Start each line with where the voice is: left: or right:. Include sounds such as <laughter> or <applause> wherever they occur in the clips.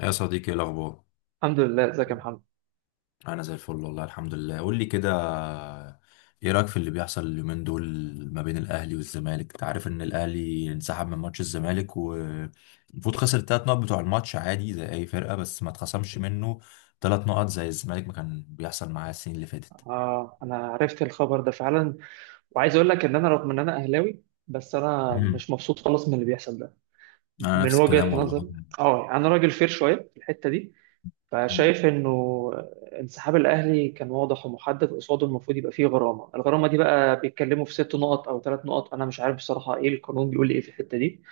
left: يا صديقي ايه الاخبار؟
right: الحمد لله، ازيك يا محمد.
left: انا زي الفل والله الحمد لله. قول لي كده، ايه رايك في اللي بيحصل اليومين دول ما بين الاهلي والزمالك؟ انت عارف ان الاهلي انسحب من ماتش الزمالك والمفروض خسر الثلاث نقط بتوع الماتش عادي زي اي فرقه، بس ما اتخصمش منه ثلاث نقط زي الزمالك ما كان بيحصل معاه السنين اللي فاتت.
right: اه انا عرفت الخبر ده فعلا، وعايز اقول لك ان انا رغم ان انا اهلاوي، بس انا
left: امم
right: مش مبسوط خالص من اللي بيحصل ده.
left: انا
right: من
left: نفس الكلام
right: وجهة
left: والله.
right: نظر اه يعني انا راجل فير شويه في الحته دي،
left: مم.
right: فشايف انه انسحاب الاهلي كان واضح ومحدد قصاده، المفروض يبقى فيه غرامه. الغرامه دي بقى بيتكلموا في ست نقط او ثلاث نقط، انا مش عارف بصراحه، ايه القانون بيقول ايه في الحته دي،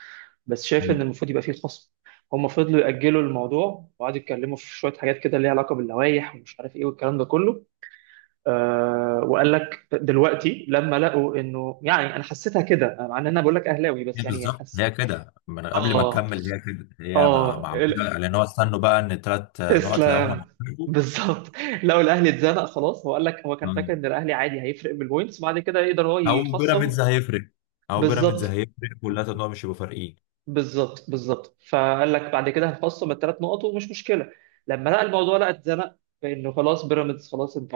right: بس شايف ان
left: مم.
right: المفروض يبقى فيه خصم. هم فضلوا يأجلوا الموضوع وقعدوا يتكلموا في شوية حاجات كده ليها علاقة باللوائح ومش عارف ايه والكلام ده كله. وقال لك دلوقتي لما لقوا انه، يعني انا حسيتها كده مع ان انا بقول لك اهلاوي، بس
left: هي
right: يعني
left: بالظبط
right: حس
left: هي كده، من قبل ما
right: اه اه
left: تكمل هي كده، هي مع
right: اه ال-
left: لان هو استنوا بقى ان الثلاث نقط لقاهم
right: تسلم.
left: هيتحسبوا.
right: بالظبط. <laughs> لو الاهلي اتزنق خلاص، هو قال لك هو كان فاكر ان الاهلي عادي هيفرق بالبوينتس، بعد كده يقدر هو
left: او
right: يخصم.
left: بيراميدز هيفرق، او بيراميدز
right: بالظبط،
left: هيفرق، كلها تنوع، مش هيبقوا فارقين.
right: بالظبط، بالظبط. فقال لك بعد كده هنخصم الثلاث نقط ومش مشكله. لما لقى الموضوع، لقى اتزنق، فانه خلاص بيراميدز خلاص. انت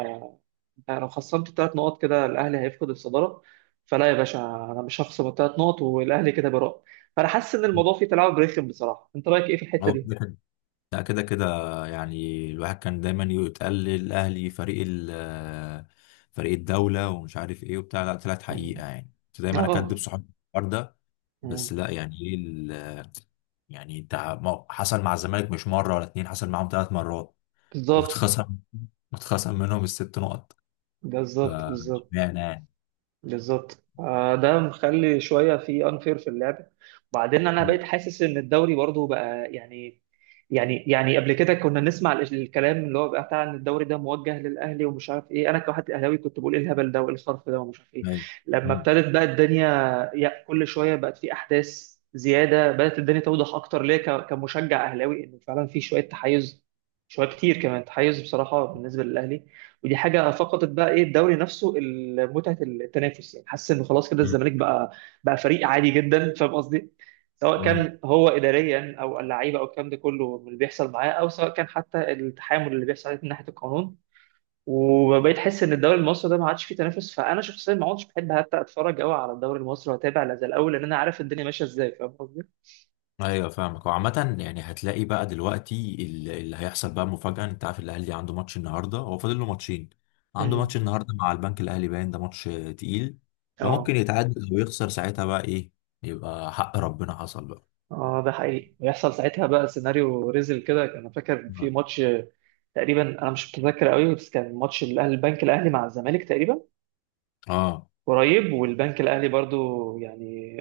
right: انت لو خصمت الثلاث نقط كده الاهلي هيفقد الصداره، فلا يا باشا، انا مش هخصم الثلاث نقط والاهلي كده براء. فانا حاسس ان
left: مم.
right: الموضوع فيه تلاعب رخم بصراحه، انت رايك ايه في الحته
left: هو
right: دي؟
left: كده كده، لا كده كده، يعني الواحد كان دايما يتقال الاهلي فريق فريق الدوله ومش عارف ايه وبتاع، لا طلعت
right: يعني
left: حقيقه، يعني كنت دايما اكدب
right: اه
left: صحابي في الحوار ده.
right: مم.
left: بس لا يعني ايه يعني انت ما- حصل مع الزمالك مش مره ولا اتنين، حصل معاهم ثلاث مرات. <laughs>
right: بالظبط،
left: واتخصم، واتخصم منهم الست نقط. ف
right: بالظبط، بالظبط،
left: اشمعنى يعني؟
right: بالظبط. ده مخلي شويه في انفير في اللعبه. وبعدين انا
left: مم.
right: بقيت حاسس ان الدوري برضو بقى يعني، يعني قبل كده كنا نسمع الكلام اللي هو بقى بتاع ان الدوري ده موجه للاهلي ومش عارف ايه. انا كواحد اهلاوي كنت بقول ايه الهبل ده وايه الصرف ده ومش عارف ايه.
left: أيوة.
right: لما
left: مم.
right: ابتدت بقى الدنيا يا كل شويه بقت في احداث زياده، بدات الدنيا توضح اكتر ليا كمشجع اهلاوي ان فعلا في شويه تحيز، شويه كتير كمان تحيز بصراحه بالنسبه للاهلي. ودي حاجه فقدت بقى ايه الدوري نفسه، متعه التنافس. يعني حاسس انه خلاص كده
left: مم.
right: الزمالك بقى، بقى فريق عادي جدا، فاهم قصدي؟ سواء
left: مم.
right: كان هو اداريا او اللعيبه او الكلام ده كله من اللي بيحصل معاه، او سواء كان حتى التحامل اللي بيحصل عليه من ناحيه القانون. وبقيت احس ان الدوري المصري ده ما عادش فيه تنافس، فانا شخصيا ما عدتش بحب حتى اتفرج قوي على الدوري المصري واتابع لا زي الاول، لان انا عارف الدنيا ماشيه ازاي، فاهم قصدي؟
left: ايوه فاهمك. وعامة يعني هتلاقي بقى دلوقتي اللي هيحصل بقى مفاجأة. انت عارف الاهلي عنده ماتش النهارده، هو فاضل له ماتشين. عنده ماتش
right: امم
left: النهارده، مع البنك الاهلي، باين ده ماتش تقيل.
right: اه
left: فممكن يتعادل او يخسر، ساعتها بقى ايه؟ يبقى حق ربنا حصل بقى.
right: اه ده حقيقي ويحصل ساعتها بقى سيناريو ريزل كده. انا فاكر في ماتش تقريبا، انا مش متذكر قوي، بس كان ماتش الاهلي البنك الاهلي مع الزمالك تقريبا
left: اه
right: قريب، والبنك الاهلي برضو يعني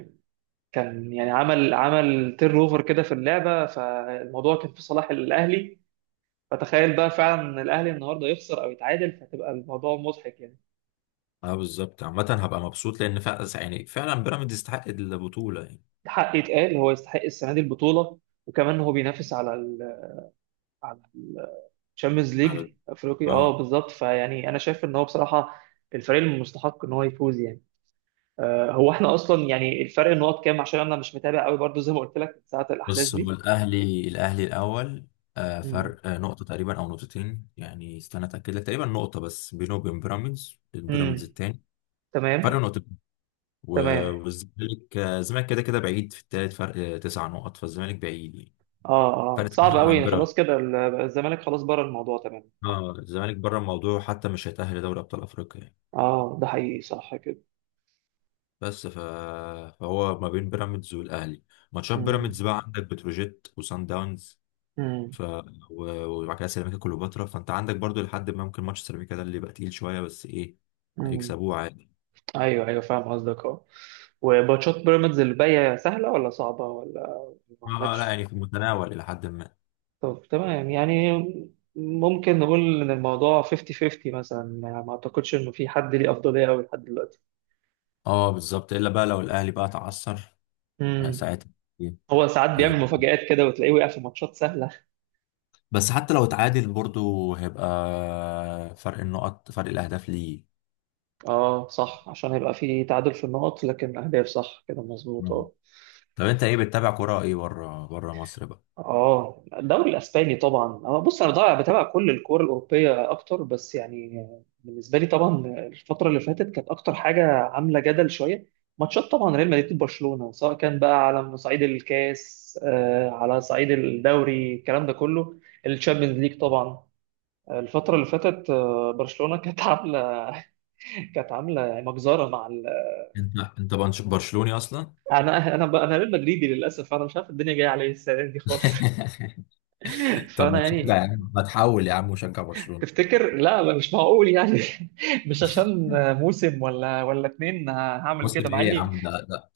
right: كان يعني عمل تير اوفر كده في اللعبه، فالموضوع كان في صلاح الاهلي. فتخيل بقى فعلا الاهلي النهارده يخسر او يتعادل، فتبقى الموضوع مضحك يعني.
left: اه بالظبط. عامة هبقى مبسوط لان فعلا يعني فعلا بيراميدز يستحق البطولة يعني.
right: حق يتقال، هو يستحق السنه دي البطوله، وكمان هو بينافس على ال على الشامبيونز
left: على
right: ليج افريقي. اه
left: اه،
right: بالظبط، فيعني انا شايف ان هو بصراحه الفريق المستحق ان هو يفوز يعني. هو احنا اصلا يعني الفرق النقط كام؟ عشان انا مش متابع قوي برضو زي ما قلت لك من ساعه الاحداث
left: بص، هو
right: دي.
left: الاهلي، الاهلي الاول، آه،
right: مم.
left: فرق آه، نقطه تقريبا او نقطتين، يعني استنى اتاكد لك. تقريبا نقطه بس بينه وبين بيراميدز، بيراميدز
right: امم
left: التاني، فرق
right: تمام،
left: نقطتين.
right: تمام.
left: والزمالك آه، الزمالك كده كده بعيد في التالت، فرق آه، تسع نقط، فالزمالك بعيد يعني.
right: اه
left: فرق تسع
right: صعب
left: نقط
right: قوي
left: عن
right: يعني،
left: بيراميدز.
right: خلاص كده الزمالك خلاص بره الموضوع، تمام اه.
left: اه الزمالك بره الموضوع، حتى مش هيتاهل لدوري ابطال افريقيا يعني.
right: اه ده حقيقي، صح كده.
left: بس ف... فهو ما بين بيراميدز والاهلي، ماتشات
right: امم
left: بيراميدز بقى عندك بتروجيت وسان داونز،
right: امم
left: ف وبعد كده سيراميكا كليوباترا، فانت عندك برضو لحد ما ممكن ماتش سيراميكا ده اللي يبقى تقيل شويه، بس ايه،
right: امم
left: هيكسبوه عادي.
right: ايوه، ايوه، فاهم قصدك اه. وماتشات بيراميدز اللي باقيه سهله ولا صعبه، ولا ما
left: اه آه، لا
right: عندكش؟
left: يعني في المتناول الى حد ما.
right: طب تمام يعني. ممكن نقول ان الموضوع 50 50 مثلا، يعني ما اعتقدش انه في حد ليه افضليه قوي لحد دلوقتي.
left: اه بالظبط، الا بقى لو الاهلي بقى تعثر آه،
right: امم
left: ساعتها إيه،
right: هو ساعات
left: آه.
right: بيعمل مفاجآت كده وتلاقيه وقع في ماتشات سهلة.
left: بس حتى لو اتعادل برضو هيبقى فرق النقط، فرق الاهداف ليه.
right: اه صح، عشان هيبقى فيه تعادل في النقط لكن أهداف، صح كده مظبوط
left: مم.
right: اه.
left: طب انت ايه بتتابع كرة ايه بره، بره مصر بقى؟
right: اه الدوري الاسباني طبعا. اه بص انا ضايع بتابع كل الكوره الاوروبيه اكتر، بس يعني بالنسبه لي طبعا الفتره اللي فاتت كانت اكتر حاجه عامله جدل شويه. ماتشات طبعا ريال مدريد وبرشلونه، سواء كان بقى على صعيد الكاس على صعيد الدوري، الكلام ده كله. الشامبيونز ليج طبعا. الفتره اللي فاتت برشلونه كانت <laughs> عامله، كانت عامله مجزره مع
left: برشلوني اصلا؟
right: انا ريال مدريدي للاسف، انا مش عارف الدنيا جايه عليا السنه دي خالص.
left: <laughs>
right: <laughs>
left: طب
right: فانا
left: ما تشجع يا
right: يعني
left: عم، ما تحول يا عم وشجع برشلونة.
right: تفتكر؟ لا مش معقول يعني. <laughs> مش عشان موسم ولا اتنين هعمل
left: مسلم
right: كده، مع
left: ايه يا
right: اني
left: عم ده؟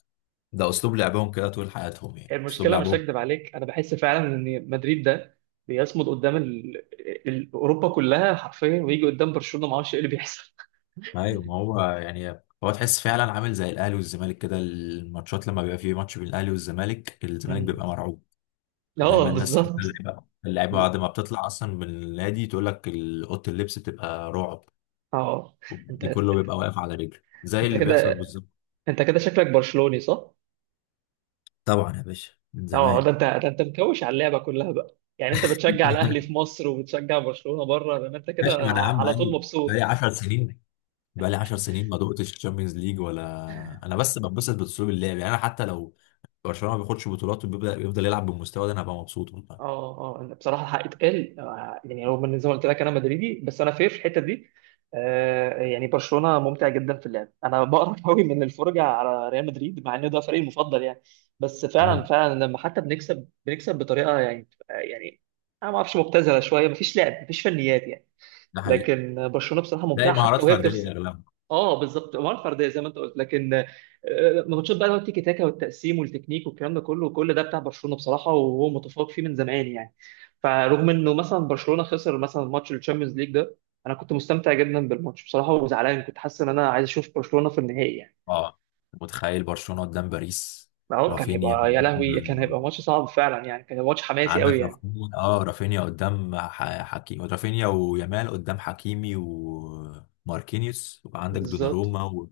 left: ده اسلوب لعبهم كده طول حياتهم، يعني اسلوب
right: المشكله مش
left: لعبهم.
right: هكدب عليك، انا بحس فعلا ان مدريد ده بيصمد قدام اوروبا كلها حرفيا، ويجي قدام برشلونه ما اعرفش ايه اللي بيحصل.
left: ايوه، ما هو يعني هو تحس فعلا عامل زي الاهلي والزمالك كده، الماتشات لما بيبقى فيه ماتش بين الاهلي والزمالك الزمالك
right: مم.
left: بيبقى مرعوب.
right: <laughs>
left: دايما
right: اه
left: الناس حتى
right: بالظبط
left: اللعيبه، اللعيبه بعد ما بتطلع اصلا من النادي تقول لك اوضه اللبس بتبقى رعب،
right: اه. انت
left: دي كله بيبقى واقف على رجله زي
right: انت
left: اللي بيحصل
right: كده
left: بالظبط.
right: انت كده شكلك برشلوني، صح؟
left: طبعا يا باشا من
right: اه ده
left: زمان.
right: انت، ده انت مكوش على اللعبه كلها بقى يعني، انت بتشجع الاهلي في
left: <laughs>
right: مصر وبتشجع برشلونه بره، ده انت كده
left: ماشي، ما انا يا عم
right: على طول
left: بقالي،
right: مبسوط.
left: بقالي 10 سنين، بقالي 10 سنين ما دقتش تشامبيونز ليج ولا. انا بس بنبسط باسلوب اللعب، يعني انا حتى لو برشلونه ما بياخدش بطولات وبيبدا يفضل يلعب بالمستوى ده انا هبقى مبسوط والله.
right: اه اه أنا بصراحه الحق يتقال، يعني رغم ان زي ما قلت لك انا مدريدي، بس انا فير في الحته دي. يعني برشلونه ممتع جدا في اللعب. انا <laughs> بقرف قوي من الفرجه على ريال مدريد مع ان ده فريقي المفضل يعني. بس فعلا،
left: امم
right: فعلا لما حتى بنكسب، بطريقه يعني يعني انا ما اعرفش، مبتذله شويه، مفيش لعب مفيش فنيات يعني.
left: ده حقيقي،
right: لكن برشلونه بصراحه
left: تلاقي
right: ممتعه حتى
left: مهارات
right: وهي بتخسر.
left: فرديه اغلبها.
right: اه بالظبط، مهاره فرديه زي ما انت قلت، لكن ماتشات بقى اللي هو التيكي تاكا والتقسيم والتكنيك والكلام ده كله، كل ده بتاع برشلونه بصراحه وهو متفوق فيه من زمان يعني. فرغم انه مثلا برشلونه خسر مثلا ماتش الشامبيونز ليج ده، انا كنت مستمتع جدا بالماتش بصراحه، وزعلان، كنت حاسس ان انا عايز اشوف برشلونه في النهائي يعني.
left: اه متخيل برشلونه قدام باريس؟
right: اهو كان
left: رافينيا
right: هيبقى يا
left: قدام،
right: لهوي، كان هيبقى ماتش صعب فعلا يعني، كان هيبقى ماتش حماسي قوي
left: عندك
right: يعني.
left: رافينيا، اه رافينيا قدام حكيمي، رافينيا ويامال قدام حكيمي وماركينيوس، وعندك
right: بالظبط.
left: دوناروما و...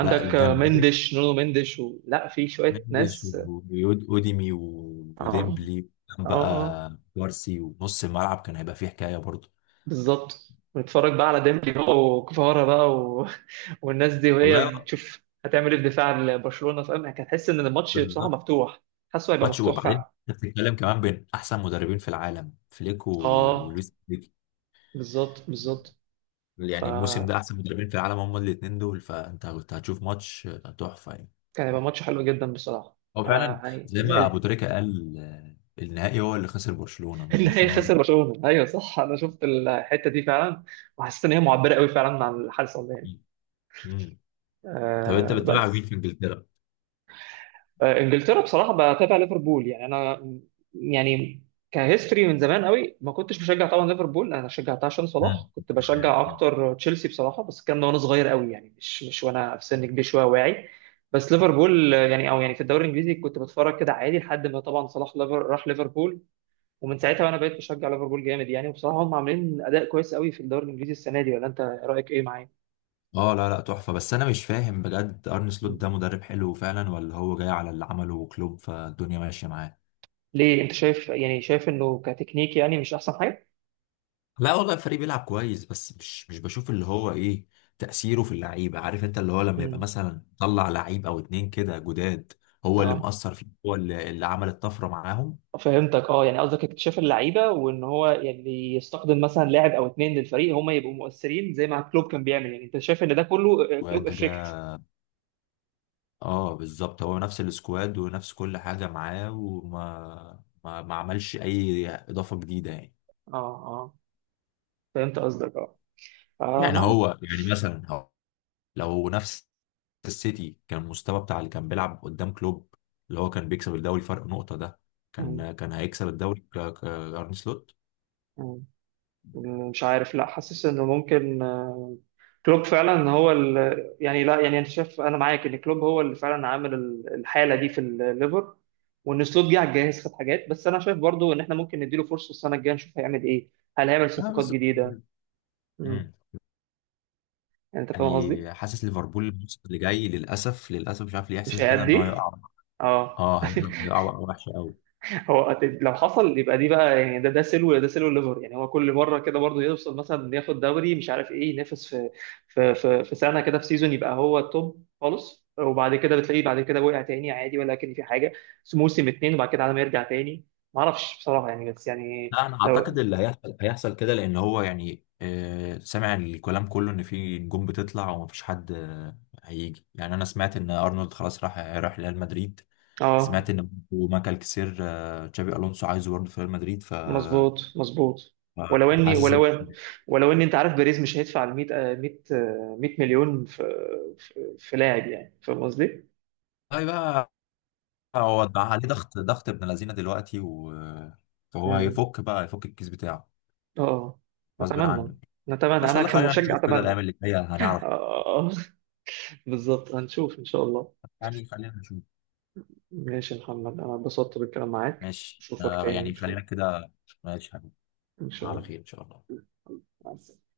left: لا الجنبين
right: مندش و لا في شويه
left: مندس
right: ناس.
left: واوديمي
right: اه
left: وديمبلي، كان
right: اه
left: بقى كوارسي، ونص الملعب كان هيبقى فيه حكايه برضه.
right: بالظبط، ونتفرج بقى على ديمبلي بقى وكفارة بقى و <laughs> والناس دي وهي
left: والله
right: بتشوف هتعمل ايه في دفاع لبرشلونة، فاهم؟ هتحس ان الماتش بصراحة
left: بالظبط.
right: مفتوح. حاسه هيبقى
left: ماتش،
right: مفتوح
left: وبعدين
right: فعلا.
left: انت بتتكلم كمان بين احسن مدربين في العالم، فليك
right: اه
left: ولويس فليك،
right: بالظبط، بالظبط.
left: يعني الموسم
right: فكان
left: ده احسن مدربين في العالم هم الاثنين دول، فانت كنت هتشوف ماتش تحفه يعني.
right: هيبقى ماتش حلو جدا بصراحة،
left: هو فعلا
right: فيعني
left: زي ما ابو
right: زعلت.
left: تريكه قال آه، النهائي هو اللي خسر برشلونه،
right: <laughs>
left: مش
right: ان هي
left: برشلونه هو اللي
right: خسر
left: خسر.
right: برشلونة، ايوه صح، انا شفت الحتة دي فعلا، وحسيت ان هي معبرة قوي فعلا عن اللي حصل يعني.
left: مم. مم. طب انت بتتابع مين
right: بس.
left: في انجلترا؟
right: انجلترا بصراحه بتابع ليفربول يعني. انا يعني كهيستوري من زمان قوي ما كنتش بشجع طبعا ليفربول، انا شجعتها عشان صلاح. كنت
left: طبعاً يعني.
right: بشجع اكتر تشيلسي بصراحه، بس الكلام ده وانا صغير قوي يعني، مش وانا في سن كبير شويه واعي. بس ليفربول يعني او يعني في الدوري الانجليزي كنت بتفرج كده عادي، لحد ما طبعا صلاح ليفر راح ليفربول، ومن ساعتها وانا بقيت بشجع ليفربول جامد يعني. وبصراحه هم عاملين اداء كويس قوي في الدوري الانجليزي السنه دي، ولا انت رايك ايه، معايا؟
left: اه لا لا تحفه، بس انا مش فاهم بجد ارن سلوت
right: مم.
left: ده مدرب حلو فعلا، ولا هو جاي على اللي عمله كلوب فالدنيا ماشيه معاه؟
right: ليه، انت شايف يعني، شايف انه كتكنيك يعني مش احسن حاجه؟
left: لا والله الفريق بيلعب كويس، بس مش بشوف اللي هو ايه تأثيره في اللعيبة. عارف انت اللي هو لما يبقى
right: مم.
left: مثلا طلع لعيب او اتنين كده جداد هو اللي
right: آه.
left: مؤثر فيه، هو اللي عمل الطفرة معاهم
right: فهمتك اه. يعني قصدك اكتشاف اللعيبه وان هو يعني يستخدم مثلا لاعب او اتنين للفريق هم يبقوا مؤثرين زي ما كلوب كان بيعمل يعني، انت شايف ان ده كله كلوب
left: وجا.
right: افكت.
left: اه بالظبط، هو نفس السكواد ونفس كل حاجة معاه، وما ما, ما عملش اي اضافة جديدة يعني.
right: اه فهمت قصدك اه.
left: يعني
right: معاك.
left: هو يعني مثلا هو لو نفس السيتي كان المستوى بتاع اللي كان بيلعب قدام كلوب، اللي هو كان بيكسب الدوري فرق نقطة ده،
right: مم،
left: كان كان هيكسب الدوري ارن سلوت.
right: مم. مش عارف، لا حاسس انه ممكن، كلوب فعلا هو يعني لا، يعني انت شايف، انا معاك ان كلوب هو اللي فعلا عامل الحاله دي في الليفر، وان سلوت جه على الجاهز خد حاجات. بس انا شايف برضو ان احنا ممكن نديله فرصه السنه الجايه نشوف هيعمل ايه، هل هيعمل
left: اه
right: صفقات
left: بس
right: جديده
left: مم.
right: يعني، انت فاهم قصدي؟
left: يعني حاسس ليفربول الموسم اللي جاي للاسف، للاسف مش عارف ليه
right: مش
left: احساسي كده ان هو
right: هيأدي؟
left: يقع.
right: اه
left: اه هيقع،
right: <laughs>
left: هيقع وقعة وحشه قوي.
right: هو لو حصل يبقى دي بقى يعني، ده ده سلو، ده سلو ليفر يعني. هو كل مره كده برضه يوصل مثلا ياخد دوري مش عارف ايه، ينافس في في سنه كده في سيزون يبقى هو التوب خالص، وبعد كده بتلاقيه بعد كده وقع تاني عادي، ولكن في حاجه. بس موسم اتنين وبعد كده على ما يرجع تاني، ما اعرفش بصراحه يعني، بس يعني
left: لا انا اعتقد
right: لو
left: اللي هيحصل هيحصل كده، لان هو يعني سامع الكلام كله ان في نجوم بتطلع ومفيش حد هيجي. يعني انا سمعت ان ارنولد خلاص راح، راح ريال مدريد،
right: اه،
left: سمعت ان ماكل كسير آه تشابي الونسو عايزه برضه في ريال مدريد،
right: مظبوط مظبوط. ولو اني،
left: فحاسس ان
right: ولو، ولو اني انت عارف بيريز مش هيدفع ال 100 100 100 مليون في في لاعب، يعني فاهم قصدي؟
left: طيب بقى هو ده عليه ضغط، ضغط ابن لذينه دلوقتي و... فهو
right: مم.
left: هيفك بقى، هيفك الكيس بتاعه
right: اه
left: غصب
right: نتمنى،
left: عنه.
right: نتمنى،
left: بس
right: انا
left: والله خلينا
right: كمشجع
left: نشوف كده،
right: اتمنى.
left: الايام اللي جايه
right: <laughs>
left: هنعرف،
right: اه بالظبط هنشوف ان شاء الله.
left: يعني خلينا نشوف.
right: ماشي يا محمد، انا اتبسطت بالكلام معاك،
left: ماشي
right: اشوفك
left: آه،
right: تاني ان
left: يعني
right: شاء
left: خلينا
right: الله.
left: كده. ماشي يا حبيبي،
right: ان شاء
left: على
right: الله،
left: خير ان شاء الله.
right: مع السلامة.